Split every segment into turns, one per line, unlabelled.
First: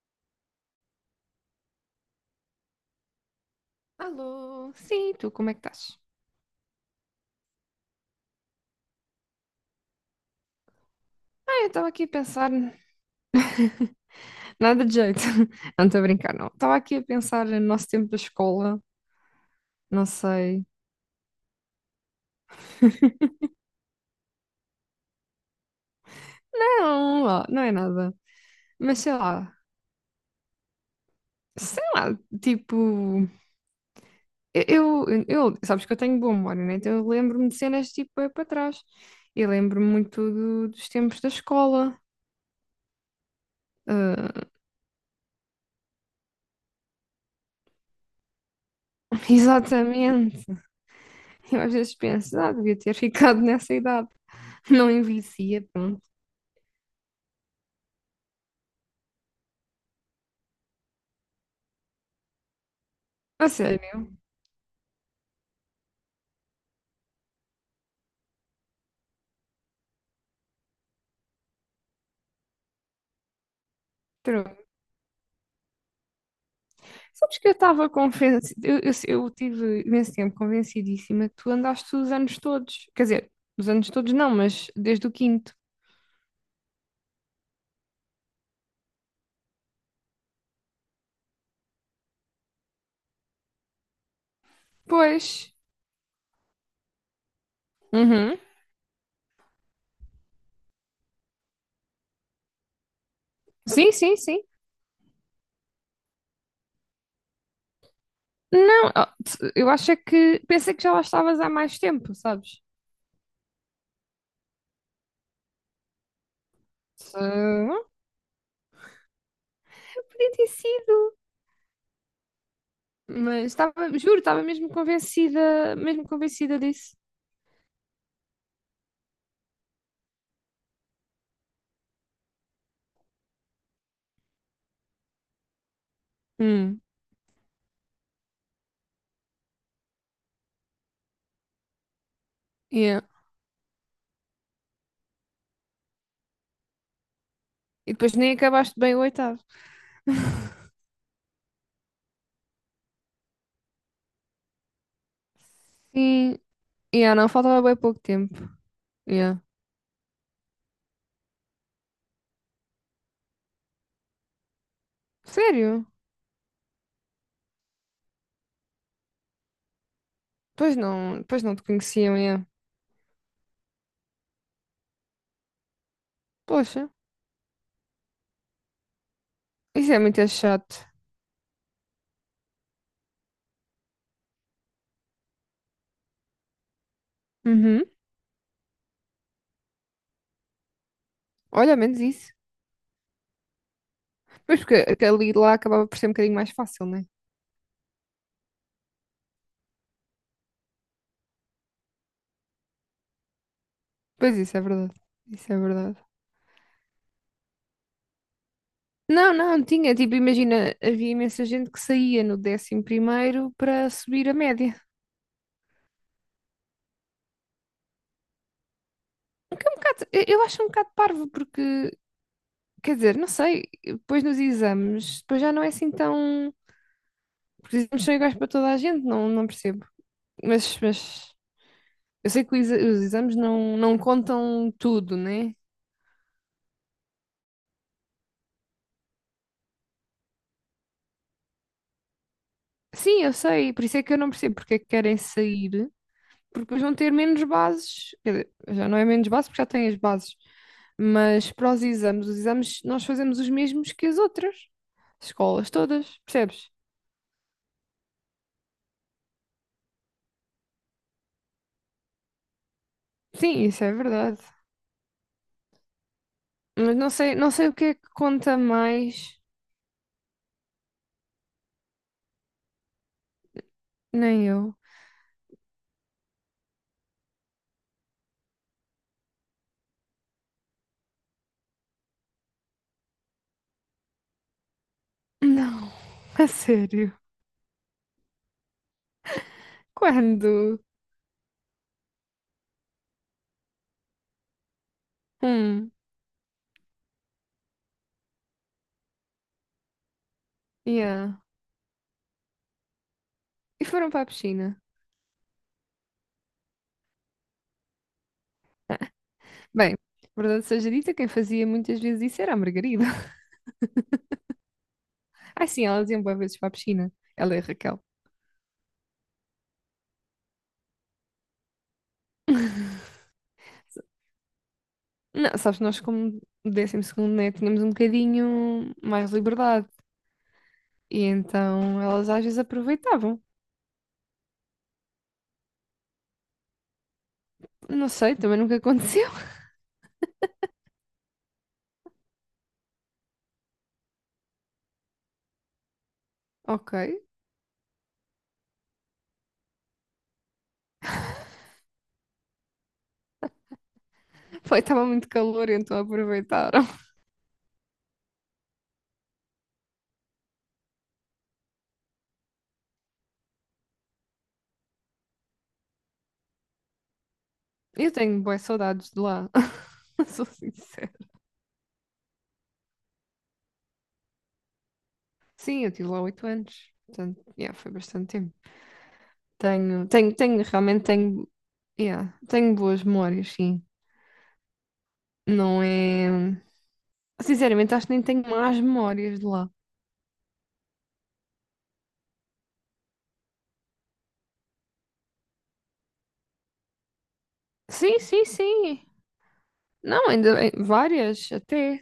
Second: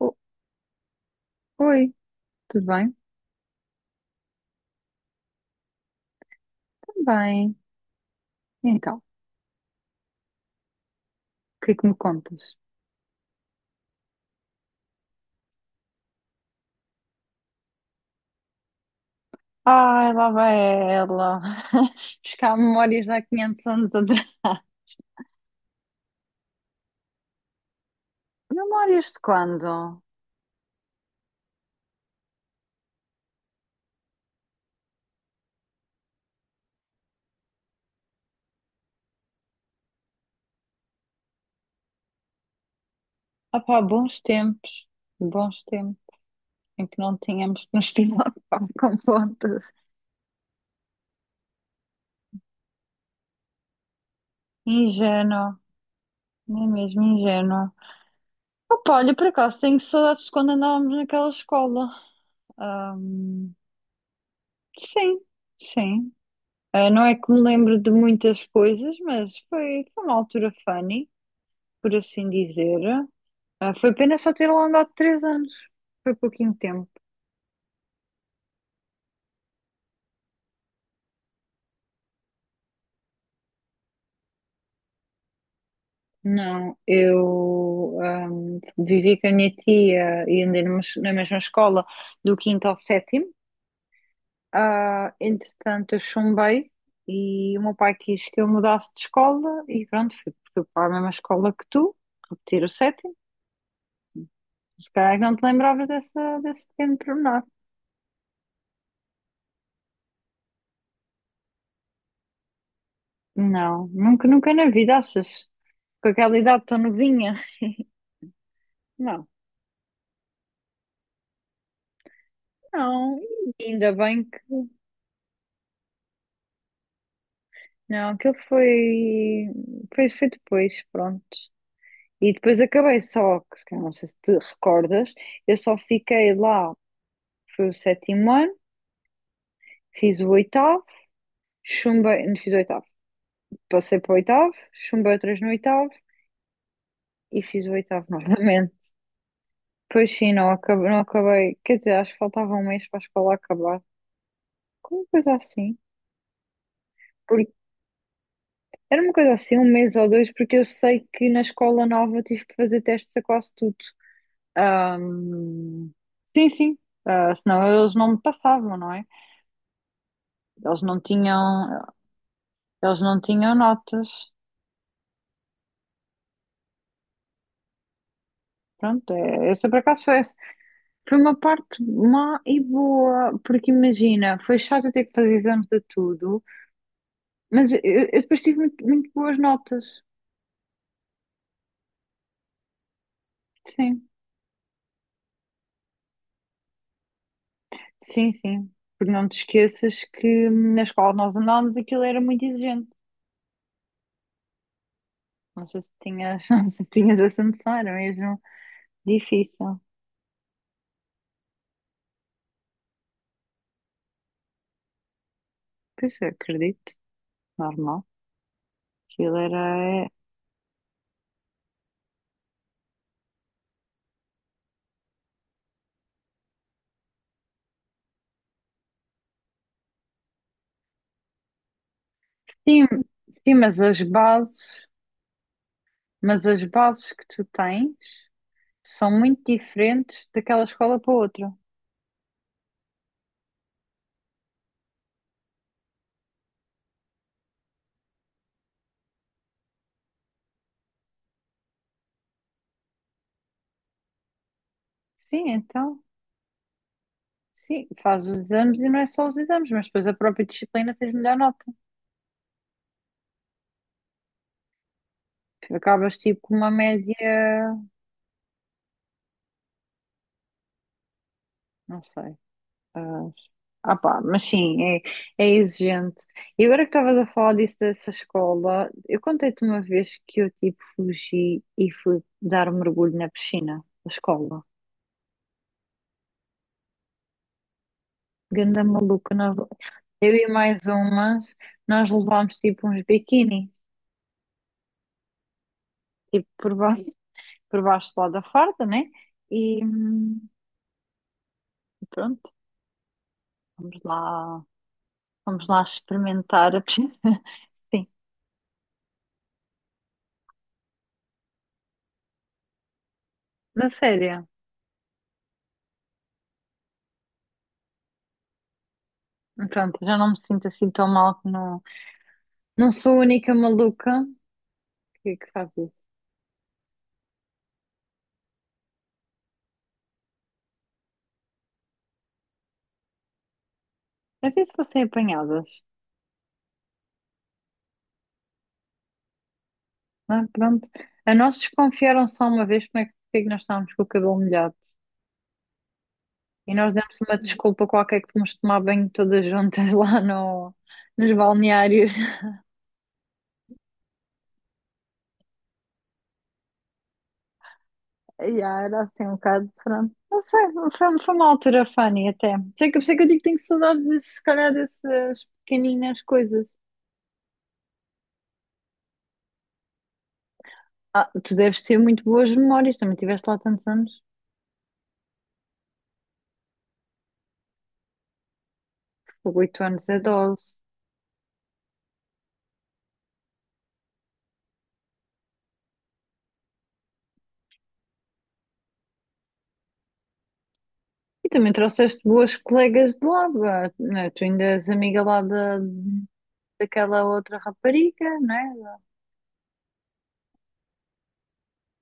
O- Oi, tudo bem?
Alô, sim, tu, como é que estás?
Tudo bem. Então, o
Ah, eu
que é que
estava
me
aqui a pensar.
contas?
Nada de jeito. Não estou a brincar, não. Estava aqui a pensar no nosso tempo da escola, não
Ai, lá vai
sei.
ela. Buscar memórias de há 500 anos atrás.
Não, ó, não é nada. Mas
Memórias
sei
de
lá,
quando?
sei lá, tipo. Sabes que eu tenho boa memória, né? Então eu lembro-me de cenas tipo é para trás. Eu lembro-me muito dos tempos da escola.
Ah pá, bons
Ah,
tempos. Bons tempos em que não tínhamos que nos preocupar com contas.
exatamente. Eu às vezes penso, ah, devia ter ficado nessa idade. Não
Ingênuo,
envelhecia, pronto.
não é mesmo ingênuo. Opa, olha, por acaso tenho saudades de quando andávamos naquela escola.
A
Ahm,
sério?
sim, sim. Ah, não é que me lembro de muitas coisas, mas foi uma altura funny, por assim dizer. Ah, foi pena só ter
Pronto.
lá andado 3 anos. Foi pouquinho tempo.
Sabes que eu estava convencida, eu tive imenso tempo convencidíssima que tu andaste os anos todos. Quer dizer, os anos todos não, mas desde o quinto.
Não, eu vivi com a minha tia e andei numa na mesma escola do quinto ao sétimo. Ah,
Pois.
entretanto, eu chumbei e o meu pai quis
Uhum.
que eu mudasse de escola e pronto, fui para a mesma escola que tu, repetir o sétimo.
Sim, sim, sim.
Se calhar é que não te lembravas desse pequeno pormenor.
Não, ó, eu acho é que pensei que já lá estavas há mais tempo, sabes?
Não, nunca na vida, achas? Com aquela idade tão
Se-
novinha.
não,
Não,
podia ter sido,
não,
mas
ainda
estava, juro,
bem
estava
que.
mesmo convencida disso.
Não, aquilo foi. Foi depois, pronto. E depois acabei só, que se calhar não sei se te recordas, eu só fiquei lá,
Hum,
foi o sétimo ano, fiz o oitavo, chumbei. Não fiz o oitavo,
yeah.
passei para o oitavo, chumbei outras no oitavo e fiz o
E
oitavo
depois nem acabaste
novamente.
bem o oitavo.
Pois sim, não acabei. Quer dizer, acho que faltava 1 mês para a escola acabar. Como coisa assim?
Sim, yeah, não, faltava bem pouco tempo.
Era uma coisa
Yeah.
assim, 1 mês ou 2, porque eu sei que na escola nova eu tive que fazer testes a quase tudo.
Sério?
Ahm, sim. Ah, senão eles não me passavam, não é? Eles não
Pois não te
tinham,
conheciam, é.
eles não tinham notas.
Poxa,
Pronto, essa por
isso é
acaso foi,
muito chato.
foi uma parte má e boa, porque imagina, foi chato eu ter que fazer exames de tudo, mas
Uhum.
eu depois tive muito boas notas.
Olha, ao menos isso.
Sim,
Mas porque aquele lá acabava por ser um bocadinho mais fácil, né?
sim. Porque não te esqueças que na escola nós andávamos, aquilo era muito exigente.
Pois isso é verdade. Isso é
Não sei se
verdade.
tinhas, não sei se tinhas essa noção, era mesmo
Não, não,
difícil.
tinha. Tipo, imagina, havia imensa gente que saía no décimo primeiro para subir a média.
Pois eu acredito, normal. Aquilo
O
era.
que é um bocado,
É,
eu acho um bocado parvo, porque, quer dizer, não sei, depois nos exames, depois já não é assim tão. Porque os exames são iguais para toda a gente, não, não percebo. Mas, mas, Eu sei que os
Sim,
os exames
sim,
não, não contam tudo, né?
mas as bases que tu tens são muito diferentes daquela escola para outra.
Sim, eu sei, por isso é que eu não percebo porque é que querem sair, porque depois vão ter menos bases. Quer dizer, já não é menos bases porque já têm as bases. Mas para os exames nós fazemos os mesmos que as outras
Sim,
escolas
então,
todas, percebes?
sim, fazes os exames e não é só os exames, mas depois a própria disciplina tens melhor nota.
Sim, isso é verdade.
Acabas tipo com uma
Mas não sei, não sei o
média,
que é que conta mais,
não sei. Ah, ah, pá,
nem
mas
eu.
sim, é exigente. E agora que estavas a falar disso dessa escola, eu contei-te uma vez que eu tipo fugi e fui dar um mergulho na piscina da escola.
Não, a sério.
Ganda maluca, eu e
Quando?
mais umas, nós levámos tipo uns biquíni,
Hum,
tipo por baixo lá da farda, né? E
yeah.
pronto,
E
vamos
foram para a
lá,
piscina.
vamos lá experimentar a piscina. Sim,
Bem, verdade seja dita, quem fazia muitas vezes isso era a Margarida.
na sério.
Ai sim, elas iam boas vezes para a piscina. Ela e a Raquel.
Pronto, já não me sinto assim tão mal. Não sou a única maluca que
Não,
faz
sabes,
isso.
nós como décimo segundo, né, tínhamos um bocadinho mais liberdade. E então elas às vezes aproveitavam.
Às vezes fossem apanhadas,
Não sei, também nunca aconteceu.
não é? Pronto. A nós desconfiaram só uma vez como é que, porque é que nós estávamos com o cabelo molhado. E nós
Ok.
demos uma desculpa qualquer que fomos tomar banho todas juntas lá no, nos balneários.
Foi, estava muito calor, então aproveitaram.
E ah, era assim um bocado, pronto. Não sei, foi uma altura funny até. Sei que, por isso é que eu digo que tenho saudades, desse, se calhar, dessas pequeninas coisas.
Eu tenho boas saudades de lá. Sou sincera.
Ah, tu deves ter muito boas memórias, também tiveste lá tantos anos.
Sim, eu tive lá 8 anos. Portanto, yeah, foi bastante tempo.
8 anos é dose.
Realmente tenho, yeah, tenho boas memórias, sim. Não é. Sinceramente, acho que nem tenho más memórias de lá.
E também trouxeste boas colegas de lá, vá, né? Tu ainda és amiga daquela outra
Sim,
rapariga,
sim,
né?
sim. Não, ainda bem, várias até.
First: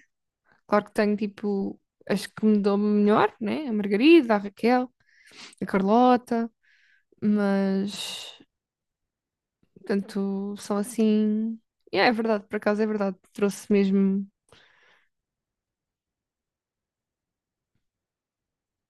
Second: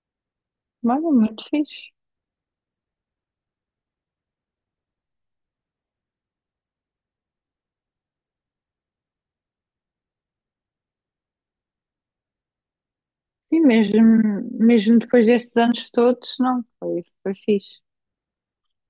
Claro que
Mas é
tenho
muito
tipo
fixe.
as que me dão melhor, né? A Margarida, a Raquel, a Carlota, mas portanto são assim. Yeah, é verdade, por acaso é verdade.
Sim,
Trouxe mesmo.
mesmo depois destes anos todos, não, foi fixe.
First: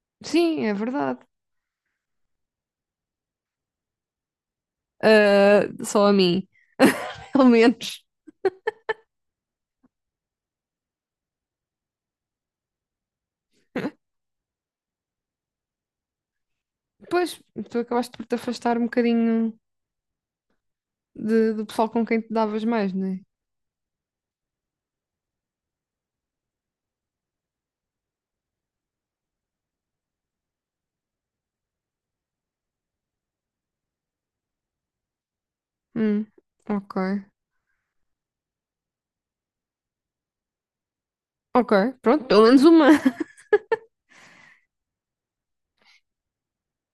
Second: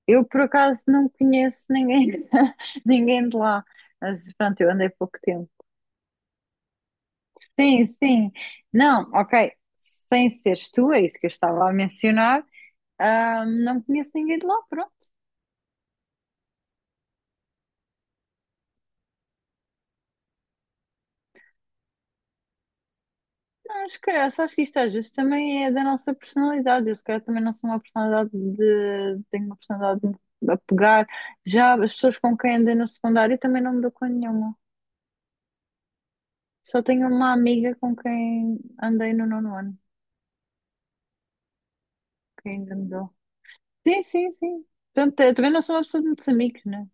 Eu, por
Sim, é
acaso, não
verdade.
conheço ninguém, ninguém de lá. Mas, pronto, eu andei pouco tempo.
Ah, só a mim, pelo menos.
Sim. Não, ok. Sem seres tu, é isso que eu estava a mencionar. Ah, não conheço ninguém de lá, pronto.
Pois, tu acabaste por te afastar um bocadinho de- do pessoal com quem te davas mais, né?
Acho que isto às vezes também é da nossa personalidade. Eu, se calhar, também não sou uma personalidade de. Tenho uma personalidade de me apegar. Já as pessoas com quem andei no secundário também não me dou com nenhuma.
Hum,
Só
ok.
tenho uma amiga com quem andei no nono ano,
Ok, pronto, pelo
que
menos
ainda me
uma.
dou. Sim. Portanto, eu também não sou uma pessoa de muitos amigos, né?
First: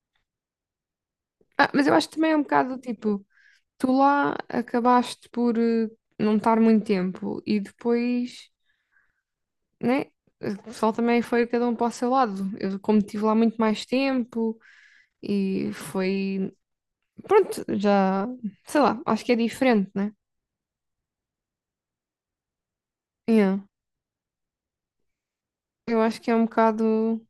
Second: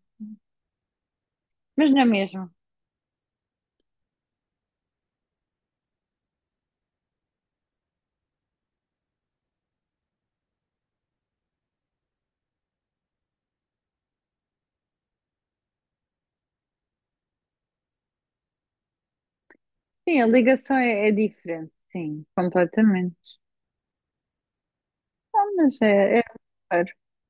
Ah, mas
Mas
eu
não é
acho que também é
mesmo.
um bocado tipo, tu lá acabaste por não estar muito tempo e depois, né? O pessoal também foi cada um para o seu lado. Eu, como estive lá muito mais tempo e foi. Pronto, já. Sei lá, acho que é diferente, né?
Sim, a ligação é diferente, sim, completamente.
Yeah.
Ah, mas
Eu
é
acho que é um
raro.
bocado.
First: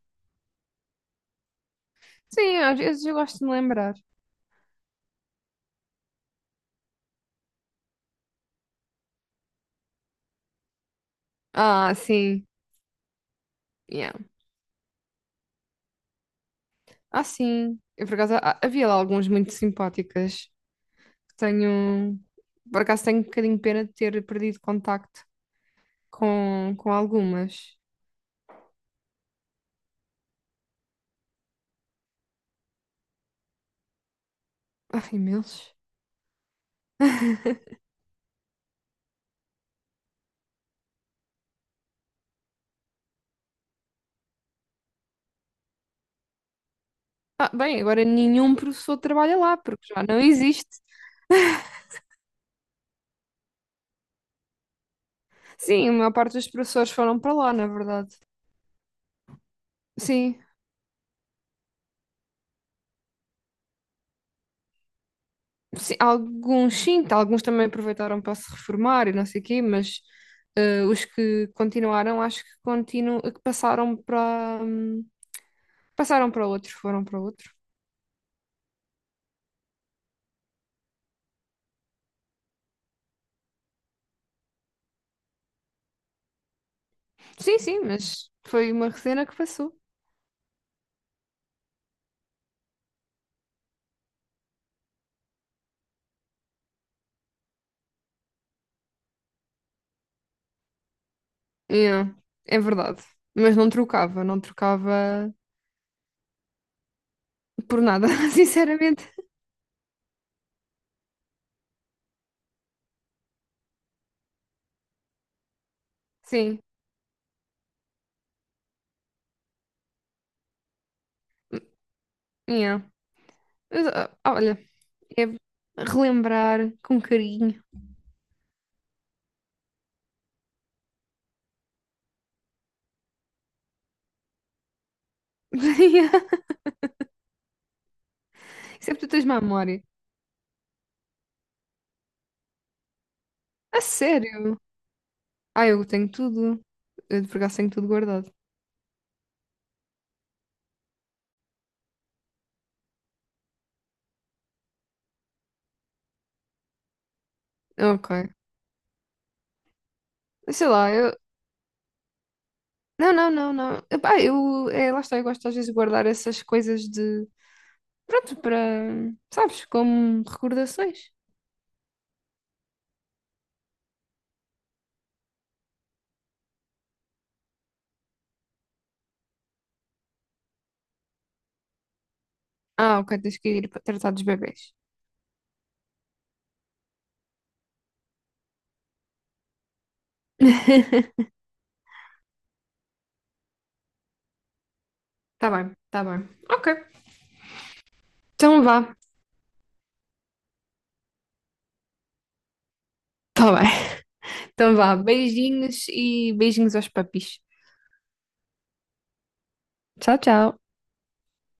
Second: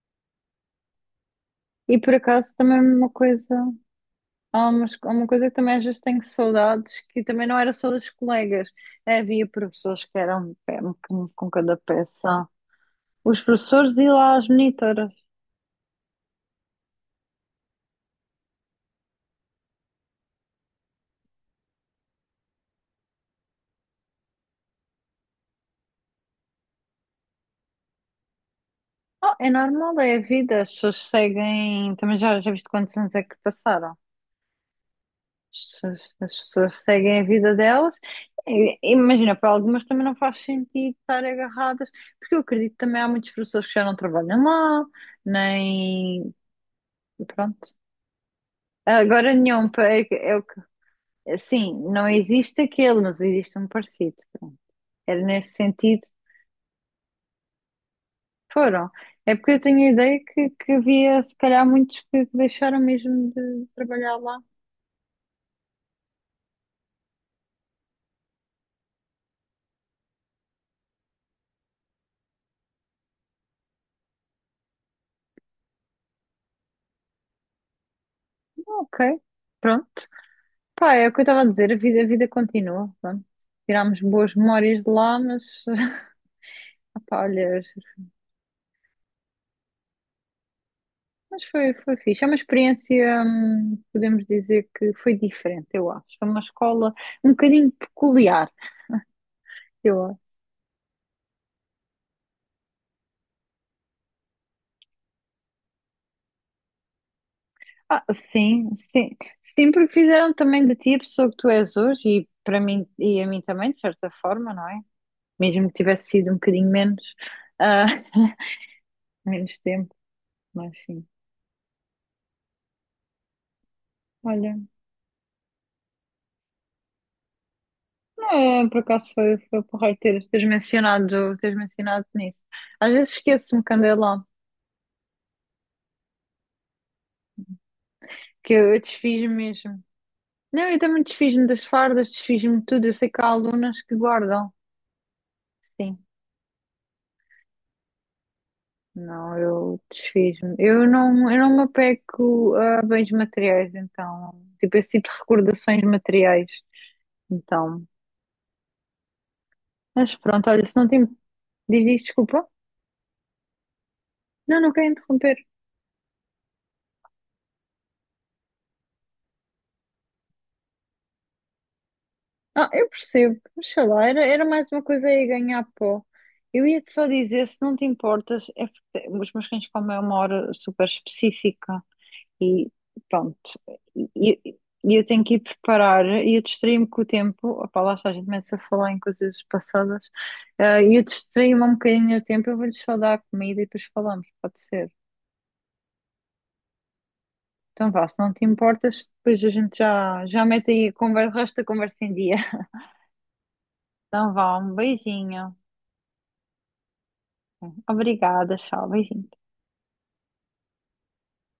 E por acaso
Sim, às
também
vezes
uma
eu gosto de
coisa.
me lembrar.
Há, mas há uma coisa que também às vezes tenho saudades, que também não era só dos colegas. É, havia professores que eram pé com cada
Ah, sim.
peça. Os professores e
Yeah.
lá as monitoras.
Ah, sim. Eu, por acaso, havia lá alguns muito simpáticas. Tenho, por acaso tenho um bocadinho de pena de ter perdido contacto com algumas.
Oh, é normal, é a vida. As pessoas seguem. Também já viste quantos anos é que passaram?
Ah, imensos.
As pessoas seguem a vida delas. Imagina, para algumas também não faz sentido estar agarradas, porque eu acredito que também há muitos professores que já não trabalham lá, nem.
Ah,
Pronto.
bem, agora nenhum professor
Agora
trabalha lá,
nenhum,
porque já não
é, o que,
existe.
sim, não existe aquele, mas existe um parecido. Pronto. Era nesse
Sim, a
sentido,
maior parte dos professores foram para lá, na verdade.
foram. É porque eu tenho a ideia
Sim,
que havia, se calhar, muitos que deixaram mesmo de trabalhar lá.
sim, alguns sim, tá, alguns também aproveitaram para se reformar e não sei o quê, mas os que continuaram, acho que, continu que passaram para, passaram para outro, foram para outro.
Ah, ok, pronto. Pá, é o que eu estava a dizer, a vida continua. Pronto. Tirámos boas memórias de lá, mas, pá,
Sim,
olha,
sim, mas foi uma cena que passou.
mas foi fixe. É uma experiência, podemos dizer que foi diferente, eu acho. Foi uma escola um bocadinho peculiar, eu.
Yeah, é verdade. Mas não trocava por
Ah,
nada, sinceramente.
sim. Sempre fizeram também de ti a pessoa que tu és hoje e para mim e a mim também, de certa forma, não é? Mesmo que tivesse sido um
Sim,
bocadinho menos, ah, menos tempo, mas sim.
yeah. Mas, ah, olha,
Olha,
é relembrar com carinho.
não, é, por acaso foi porreiro teres mencionado nisso. Às vezes esqueço-me quando é lá,
Yeah,
que eu
isso é porque tu tens
desfiz-me
má
mesmo.
memória.
Não, eu também desfiz-me das fardas, desfiz-me de tudo. Eu sei que há
A
alunas que guardam.
sério? Ah, eu
Sim.
tenho tudo. Eu de por acaso tenho tudo guardado.
Não, eu desfiz-me. Eu não me apego a bens materiais, então. Tipo, eu sinto recordações materiais. Então.
Ok.
Mas pronto, olha,
Sei
se não
lá,
tem.
eu.
Diz, desculpa.
Não, não, não, não. Epá,
Não,
eu.
não quero
É, lá está, eu
interromper.
gosto às vezes de guardar essas coisas de. Pronto, para. Sabes, como recordações.
Ah, eu percebo. Mas sei lá, era mais uma coisa aí ganhar pó. Eu ia-te só dizer, se não te importas, é porque os meus cães comem a uma hora super específica. E
Ah, ok,
pronto.
tens que ir para tratar dos
E, e-
bebés.
e eu tenho que ir preparar e eu distraí-me com o tempo. Opá, lá está, a gente começa a falar em coisas passadas. Ah, e eu distraí-me um bocadinho o tempo. Eu vou-lhes só dar a comida e depois falamos, pode ser.
Tá bem, tá bem. Ok.
Então vá, se não te
Então vá.
importas, depois a gente já mete aí a conversa, o resto da conversa em dia.
Tá bem.
Então vá, um
Então vá.
beijinho.
Beijinhos e beijinhos aos papis.
Obrigada, tchau, beijinho.
Tchau, tchau.